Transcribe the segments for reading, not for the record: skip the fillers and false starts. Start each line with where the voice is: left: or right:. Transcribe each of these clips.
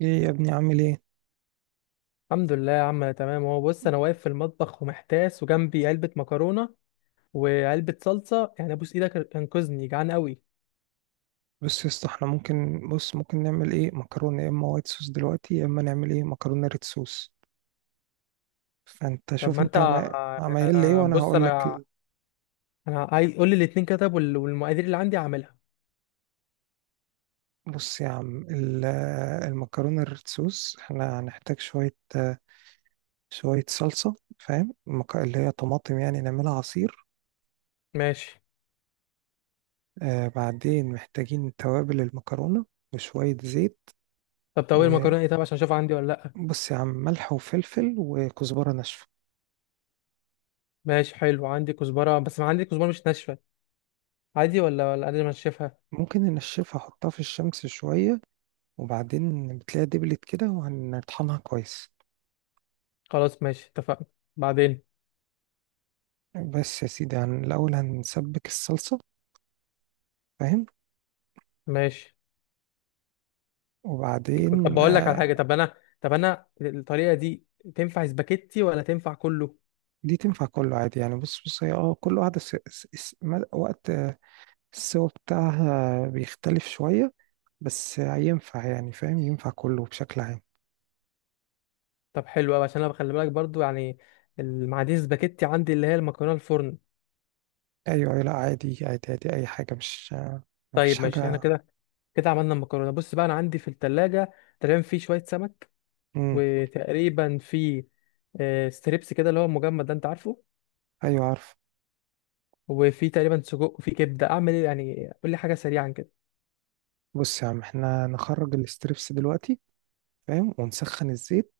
right: ايه يا ابني عامل ايه؟
left: الحمد لله يا عم، انا تمام اهو. بص، انا واقف في المطبخ ومحتاس، وجنبي علبه مكرونه وعلبه صلصه، يعني ابوس ايدك انقذني، جعان قوي.
right: بص يا اسطى احنا ممكن نعمل ايه، مكرونه يا اما وايت صوص دلوقتي، يا اما نعمل ايه مكرونه ريد صوص. فانت
left: طب
right: شوف
left: ما انت
right: انت عمايل ايه وانا
left: بص
right: هقول لك
left: انا انا عايز، قول لي الاتنين كده. طب والمقادير اللي عندي هعملها.
right: بص يا عم المكرونه الريد صوص احنا هنحتاج شويه شويه صلصه، فاهم؟ اللي هي طماطم يعني نعملها عصير.
left: ماشي.
right: بعدين محتاجين توابل المكرونه وشويه زيت،
left: طب المكرونه ايه؟ طب عشان اشوف عندي ولا لا.
right: وبص يا عم ملح وفلفل وكزبره ناشفه.
left: ماشي حلو، عندي كزبره، بس ما عندي كزبره مش ناشفه. عادي ولا انا انشفها؟
right: ممكن ننشفها، احطها في الشمس شوية وبعدين بتلاقيها دبلت كده وهنطحنها كويس.
left: خلاص ماشي اتفقنا. بعدين.
right: بس يا سيدي هن الأول هنسبك الصلصة، فاهم؟
left: ماشي. طب
right: وبعدين
left: بقول لك على حاجه. طب انا الطريقه دي تنفع سباكيتي ولا تنفع كله؟
right: دي تنفع كله عادي يعني. بص بص هي كل واحدة وقت السوا بتاعها بيختلف شوية، بس ينفع يعني، فاهم؟ ينفع كله بشكل عام.
left: طب حلو قوي، عشان انا بخلي بالك برضو يعني. المعادير سباكيتي عندي، اللي هي المكرونه الفرن.
right: أيوة أيوة، لا عادي عادي عادي، أي حاجة مش مفيش
left: طيب ماشي، احنا
right: حاجة.
left: كده عملنا المكرونه. بص بقى، انا عندي في التلاجة تقريبا في شويه سمك.
right: مم.
left: وتقريبا في ستريبس كده اللي هو المجمد ده، انت عارفه.
right: أيوة عارف.
left: وفي تقريبا سجق وفي كبده، اعمل ايه يعني؟ قول لي حاجه سريعا كده.
right: بص يا عم احنا نخرج الاستريبس دلوقتي، فاهم؟ ونسخن الزيت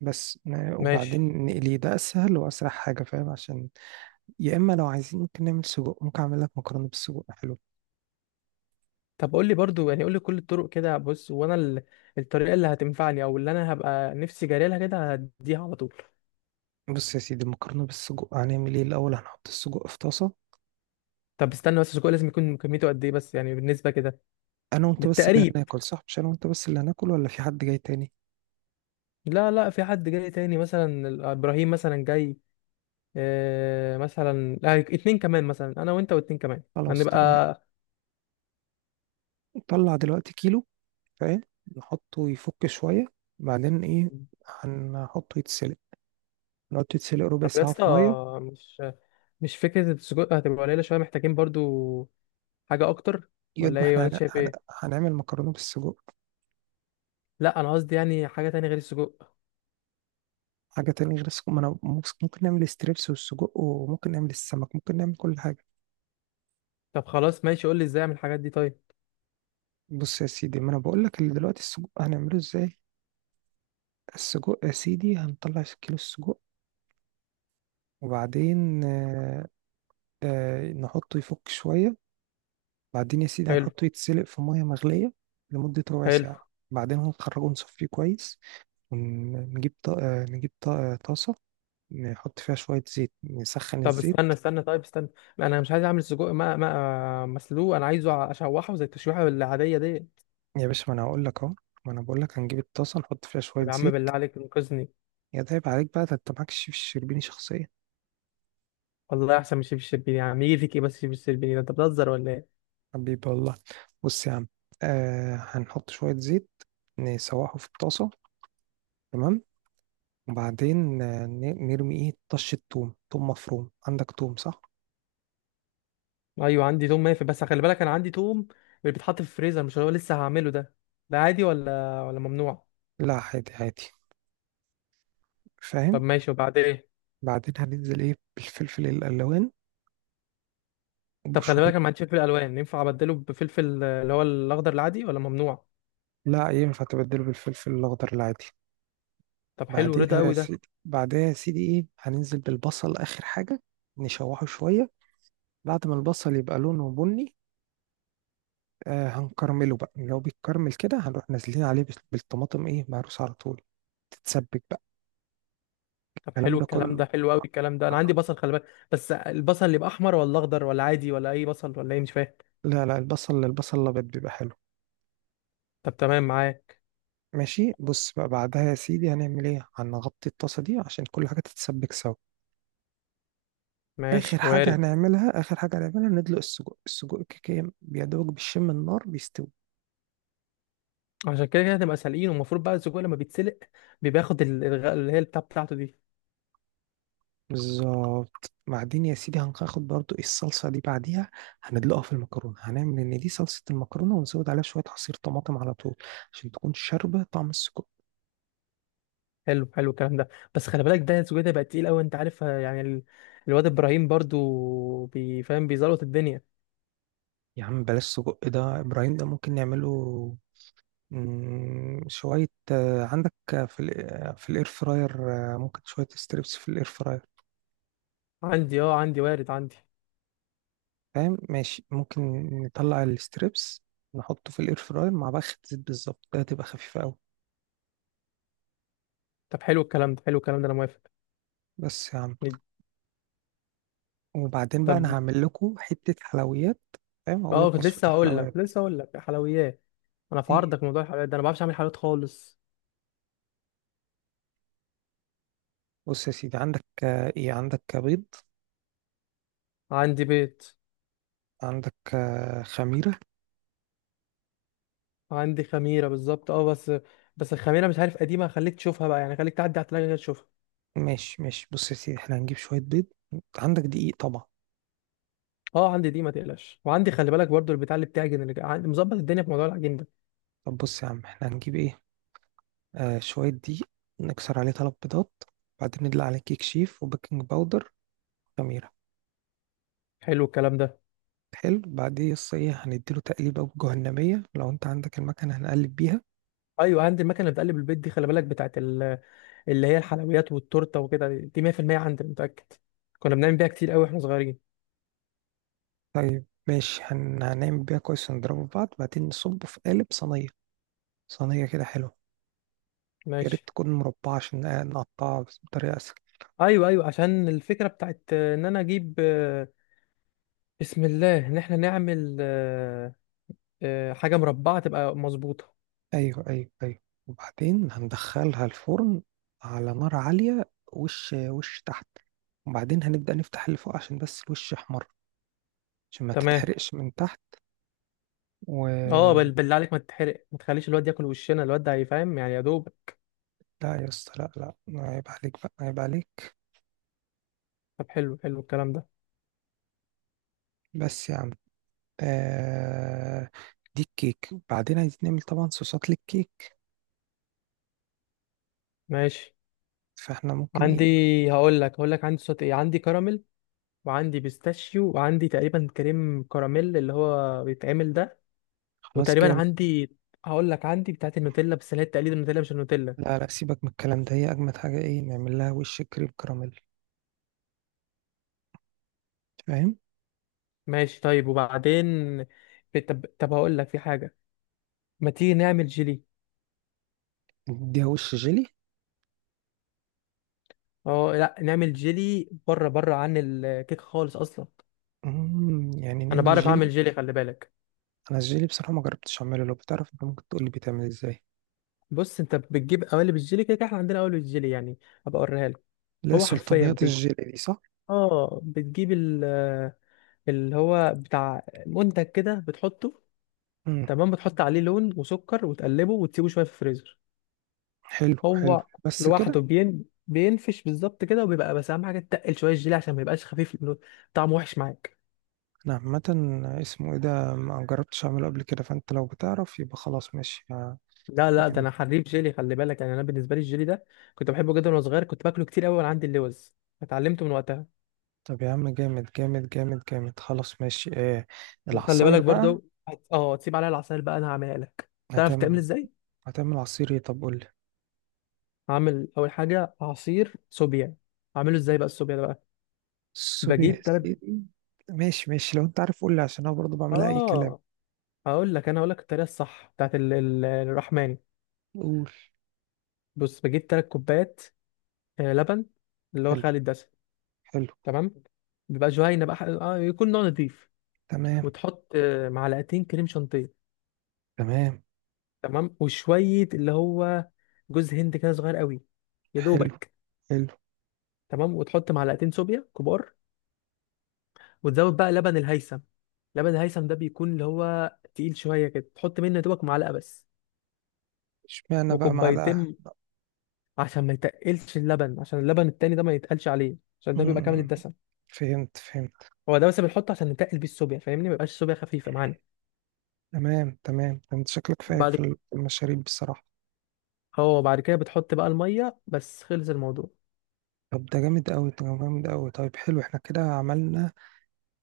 left: ماشي.
right: وبعدين نقليه، ده اسهل واسرع حاجه، فاهم؟ عشان يا اما لو عايزين ممكن نعمل سجق، ممكن اعمل لك مكرونه بالسجق حلو.
left: طب قول لي برضو يعني، قول لي كل الطرق كده، بص وانا الطريقه اللي هتنفعني او اللي انا هبقى نفسي جاري لها كده هديها على طول.
right: بص يا سيدي المكرونه بالسجق هنعمل ايه الاول، هنحط السجق في طاسه.
left: طب استنى بس، السجق لازم يكون كميته قد ايه بس، يعني بالنسبه كده؟
right: انا وانت بس اللي
left: بالتقريب.
right: هناكل صح؟ مش انا وانت بس اللي هناكل ولا في حد جاي تاني؟
left: لا لا، في حد جاي تاني مثلا ابراهيم مثلا جاي. آه مثلا، اتنين كمان، مثلا انا وانت واتنين كمان.
right: خلاص ط-
left: هنبقى.
right: نطلع دلوقتي كيلو، فاهم؟ نحطه يفك شويه، بعدين ايه، هنحطه يتسلق، نحطه يتسلق ربع
left: طب يا
right: ساعه في
left: اسطى،
right: ميه.
left: مش مش فكره السجود هتبقى قليله شويه، محتاجين برضو حاجه اكتر.
right: يد
left: ولا
right: ما
left: ايه؟
right: احنا
left: ولا انت
right: هن...
left: شايف
right: هن...
left: ايه؟
right: هنعمل مكرونه بالسجق.
left: لا، انا قصدي يعني حاجه تانية غير السجق.
right: حاجة تانية غير السجق؟ ما أنا ممكن ممكن نعمل الستريبس والسجق وممكن نعمل السمك، ممكن نعمل كل حاجة.
left: طب خلاص ماشي، قول لي ازاي اعمل الحاجات دي طيب.
right: بص يا سيدي ما أنا بقول لك اللي دلوقتي السجق هنعمله إزاي. السجق يا سيدي هنطلع كيلو السجق، وبعدين نحطه يفك شوية، بعدين يا سيدي
left: حلو،
right: هنحطه يتسلق في مية مغلية لمدة ربع
left: حلو.
right: ساعة. بعدين هنخرجه نصفيه كويس، ونجيب طا... آه، نجيب طا... آه، طاسة نحط فيها شوية زيت، نسخن
left: طب
right: الزيت.
left: استنى استنى، طيب استنى. لا، انا مش عايز اعمل السجق ما مسلوق، انا عايزه اشوحه زي التشويحه العاديه دي.
right: يا باشا ما أنا هقول لك أهو، ما أنا بقول لك هنجيب الطاسة نحط فيها
left: طب
right: شوية
left: يا عم،
right: زيت.
left: بالله عليك انقذني.
right: يا ده عيب عليك بقى، ده انت معاك شيف الشربيني شخصيا.
left: والله احسن من شيف الشربيني يا عم، يجي فيك ايه بس؟ شيف الشربيني ده انت بتهزر ولا ايه؟
right: حبيبي والله. بص يا عم، هنحط شوية زيت، نسوحه في الطاسة، تمام؟ وبعدين نرمي ايه، طشة توم، توم مفروم، عندك توم صح؟
left: ايوه عندي توم، مافي بس خلي بالك، انا عندي توم اللي بيتحط في الفريزر، مش اللي هو لسه هعمله ده. ده عادي ولا ممنوع؟
right: لا عادي عادي، فاهم؟
left: طب ماشي، وبعدين ايه؟
right: بعدين هننزل ايه، بالفلفل الألوان
left: طب خلي بالك،
right: وبشوية.
left: انا ما عنديش فلفل الوان، ينفع ابدله بفلفل اللي هو الاخضر العادي ولا ممنوع؟
right: لا ينفع تبدله بالفلفل الأخضر العادي.
left: طب حلو، رضا
right: بعديها يا
left: قوي ده.
right: سيدي، بعديها يا سيدي ايه، هننزل بالبصل آخر حاجة، نشوحه شوية. بعد ما البصل يبقى لونه بني هنكرمله بقى. لو بيتكرمل كده هنروح نازلين عليه بالطماطم ايه، مهروسة على طول، تتسبك بقى.
left: طب
right: الكلام
left: حلو
right: ده
left: الكلام
right: كله.
left: ده، حلو قوي الكلام ده، انا عندي بصل خلي بالك. بس البصل اللي يبقى احمر ولا اخضر ولا عادي ولا اي بصل ولا ايه، مش فاهم.
right: لا لا، البصل البصل الابيض بيبقى حلو.
left: طب تمام معايا.
right: ماشي، بص بقى بعدها يا سيدي هنعمل ايه، هنغطي الطاسة دي عشان كل حاجة تتسبك سوا. اخر
left: ماشي
right: حاجة
left: وارد.
right: هنعملها، اخر حاجة هنعملها، ندلق السجق. السجق كيكة بيدوب بالشم النار بيستوي.
left: عشان كده هتبقى سالقين، والمفروض بقى السجق لما بيتسلق بياخد الغاء اللي هي البتاع بتاعته دي.
right: بالظبط، بعدين يا سيدي هناخد برضو إيه الصلصة دي بعديها، هندلقها في المكرونة، هنعمل إن دي صلصة المكرونة، ونزود عليها شوية عصير طماطم على طول عشان تكون شاربة طعم السجق.
left: حلو حلو الكلام ده. بس خلي بالك ده، السجق ده بقى تقيل قوي انت عارف، يعني الواد ابراهيم برضو بيفهم، بيزلط الدنيا.
right: يا عم بلاش سجق، ده إبراهيم ده ممكن نعمله شوية عندك في في الاير فراير، ممكن شوية ستريبس في الاير فراير.
left: عندي اه، عندي وارد عندي.
right: فاهم؟ ماشي، ممكن نطلع الستريبس، نحطه في الاير فراير مع بخة زيت، بالظبط ده هتبقى خفيفة أوي.
left: طب حلو الكلام ده، حلو الكلام ده، انا موافق.
right: بس يا عم، وبعدين بقى
left: طب
right: انا هعمل لكم حته حلويات، فاهم؟ هقول
left: اه،
right: لك
left: كنت
right: وصفه
left: لسه هقول لك
right: الحلويات.
left: لسه هقول لك حلويات. انا في
right: ايه،
left: عرضك، موضوع الحلويات ده انا ما بعرفش اعمل حلويات خالص.
right: بص يا سيدي عندك آه، ايه عندك بيض،
left: عندي بيت.
right: عندك خميره.
left: عندي خميره بالظبط اه، بس. بس الخميره مش عارف قديمه، خليك تشوفها بقى يعني، خليك تعدي على التلاجه كده تشوفها.
right: ماشي ماشي، بص يا سيدي احنا هنجيب شويه بيض، عندك دقيق طبعا.
left: اه عندي دي ما تقلقش، وعندي خلي بالك برضو البتاع اللي بتعجن، اللي عندي مظبط الدنيا في موضوع العجين ده.
right: طب بص يا عم احنا هنجيب ايه، شويه دقيق، نكسر عليه 3 بيضات، بعدين ندلق عليه كيك شيف وبيكنج باودر، خميره.
left: حلو الكلام ده.
right: حلو، بعدين يس ايه، هنديله تقليبه جهنميه لو انت عندك المكنه هنقلب بيها.
left: ايوه عندي المكنه اللي بتقلب البيت دي خلي بالك، بتاعت اللي هي الحلويات والتورته وكده، دي 100% عندي أنا متاكد. كنا بنعمل بيها كتير قوي واحنا صغيرين.
right: طيب ماشي، هنعمل بيها كويس، ونضربه في بعض، بعدين نصبه في قالب صينية، صينية كده حلوة. يا ريت
left: ماشي.
right: تكون مربعة عشان نقطعها بس بطريقة أسهل.
left: ايوه ايوه، عشان الفكره بتاعت ان انا اجيب بسم الله ان احنا نعمل حاجه مربعه تبقى مظبوطه.
right: أيوه أيوه أيوه، وبعدين هندخلها الفرن على نار عالية، وش وش تحت، وبعدين هنبدأ نفتح اللي فوق عشان بس الوش يحمر، عشان ما
left: تمام.
right: تتحرقش من تحت.
left: اه،
right: و
left: بالله عليك ما تتحرق، ما تخليش الواد ياكل وشنا، الواد ده هيفهم يعني يا دوب.
right: لا يا اسطى لا، لا عيب عليك بقى، عيب عليك.
left: طب حلو حلو الكلام ده.
right: بس يا عم آه... دي الكيك، وبعدين عايزين نعمل طبعا صوصات للكيك،
left: ماشي.
right: فاحنا ممكن
left: عندي،
right: ايه.
left: هقول لك عندي صوت ايه، عندي كراميل. وعندي بيستاشيو وعندي تقريبا كريم كراميل اللي هو بيتعمل ده.
right: خلاص
left: وتقريبا
right: جامد.
left: عندي، هقول لك عندي بتاعت النوتيلا بس اللي هي تقليد النوتيلا، مش النوتيلا.
right: لا لا، سيبك من الكلام ده، هي أجمد حاجة ايه، نعمل لها وش كريم كراميل، فاهم؟
left: ماشي طيب، وبعدين. طب هقول لك في حاجة. ما تيجي نعمل جيلي؟
right: نديها وش جيلي،
left: اه لا، نعمل جيلي بره بره عن الكيك خالص اصلا.
right: يعني
left: انا
right: نعمل
left: بعرف اعمل
right: جيلي.
left: جيلي خلي بالك.
right: انا الجيلي بصراحه ما جربتش اعمله، لو بتعرف انت ممكن تقول لي بيتعمل ازاي.
left: بص، انت بتجيب قوالب الجيلي كده، كده احنا عندنا قوالب الجيلي يعني. هبقى اوريها لك.
right: لا
left: هو حرفيا
right: سلطانيات الجيلي دي صح.
left: اه، بتجيب اللي هو بتاع منتج كده، بتحطه.
right: امم
left: تمام. بتحط عليه لون وسكر وتقلبه وتسيبه شويه في الفريزر.
right: حلو حلو.
left: هو
right: بس
left: لوحده
right: كده؟
left: بينفش بالظبط كده، وبيبقى بس اهم حاجه تقل شويه الجيلي عشان ما يبقاش خفيف لانه طعمه وحش معاك.
right: انا عامه اسمه ايه ده، ما جربتش اعمله قبل كده، فانت لو بتعرف يبقى خلاص ماشي.
left: لا لا، ده
right: نعمل.
left: انا حريف جيلي خلي بالك يعني، انا بالنسبه لي الجيلي ده كنت بحبه جدا وانا صغير، كنت باكله كتير قوي وانا عندي اللوز. اتعلمته من وقتها.
right: طب يا عم جامد جامد جامد جامد، خلاص ماشي ايه،
left: وخلي
right: العصاير
left: بالك
right: بقى.
left: برضو تسيب عليها العسل بقى، انا هعملها لك. تعرف تعمل
right: هتعمل،
left: ازاي؟
right: هتعمل عصير ايه طب قول لي.
left: هعمل اول حاجه، عصير صوبيا. اعمله ازاي بقى الصوبيا ده بقى؟
right: الصبي يا
left: بجيب.
right: سيدي. ماشي ماشي، لو انت عارف قول لي، عشان انا برضه بعملها اي كلام.
left: اه، هقول لك انا هقول لك الطريقه الصح بتاعت الرحماني.
right: قول.
left: بص بجيب تلات كوبايات، لبن اللي هو
right: حلو
left: خالي الدسم.
right: حلو.
left: تمام. بيبقى جهينه بقى، يكون نوع نضيف.
right: تمام
left: وتحط معلقتين كريم شانتيه.
right: تمام.
left: تمام وشويه اللي هو جوز هند كده صغير قوي، يا
right: حلو
left: دوبك.
right: حلو.
left: تمام وتحط معلقتين صوبيا كبار. وتزود بقى لبن الهيثم. لبن الهيثم ده بيكون اللي هو تقيل شويه كده، تحط منه يا دوبك معلقه بس.
right: اشمعنى بقى معلقة؟
left: وكوبايتين. عشان ما يتقلش اللبن، عشان اللبن التاني ده ما يتقلش عليه، عشان ده بيبقى كامل
right: مم،
left: الدسم.
right: فهمت فهمت.
left: هو ده بس بنحطه عشان نتقل بيه الصوبيا، فاهمني، ما يبقاش الصوبيا خفيفه معانا.
right: تمام تمام، انت شكلك فاهم في
left: بعد.
right: في المشاريب بصراحة.
left: هو بعد كده بتحط بقى الميه، بس خلص الموضوع.
right: طب ده جامد قوي، ده جامد قوي، طيب حلو احنا كده عملنا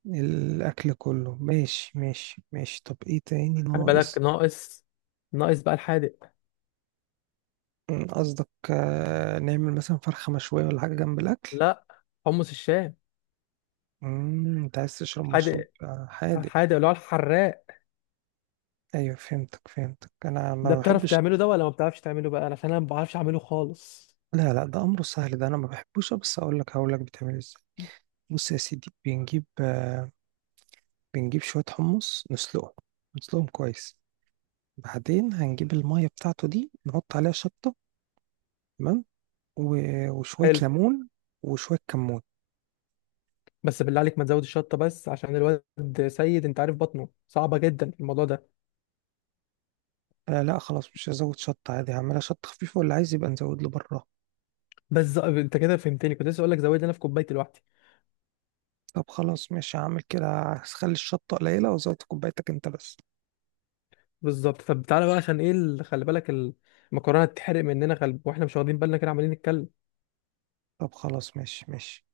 right: الأكل كله، ماشي ماشي ماشي. طب ايه تاني
left: خلي بالك
right: ناقص؟
left: ناقص. ناقص بقى الحادق.
right: قصدك نعمل مثلا فرخة مشوية ولا حاجة جنب الأكل؟
left: لا. حمص الشام.
right: انت عايز تشرب مشروب
left: الحادق،
right: حادق؟
left: الحادق اللي هو الحراق.
right: ايوه فهمتك فهمتك، انا
left: ده
right: ما
left: بتعرف
right: بحبش.
left: تعمله ده ولا ما بتعرفش تعمله بقى؟ عشان انا ما بعرفش اعمله خالص.
right: لا لا، ده امره سهل، ده انا ما بحبوش بس اقول لك، هقول لك بتعمل ازاي. بص يا سيدي بنجيب بنجيب شويه حمص نسلقهم، نسلقهم كويس. بعدين هنجيب الميه بتاعته دي، نحط عليها شطه، تمام؟ وشويه
left: حلو.
right: ليمون وشويه كمون.
left: بس بالله عليك ما تزود الشطه، بس عشان الواد سيد انت عارف بطنه صعبه جدا الموضوع ده.
right: لا خلاص مش هزود شطه، عادي هعملها شطه خفيفه واللي عايز يبقى نزود له بره.
left: بس انت كده فهمتني، كنت لسه اقول لك زود لنا في كوبايه لوحدي.
right: طب خلاص ماشي هعمل كده، هخلي الشطه قليله وزودت كوبايتك انت بس.
left: بالظبط. طب تعالى بقى عشان ايه خلي بالك المكرونه تتحرق مننا خلب، واحنا مش واخدين بالنا كده عمالين نتكلم.
right: طب خلاص ماشي ماشي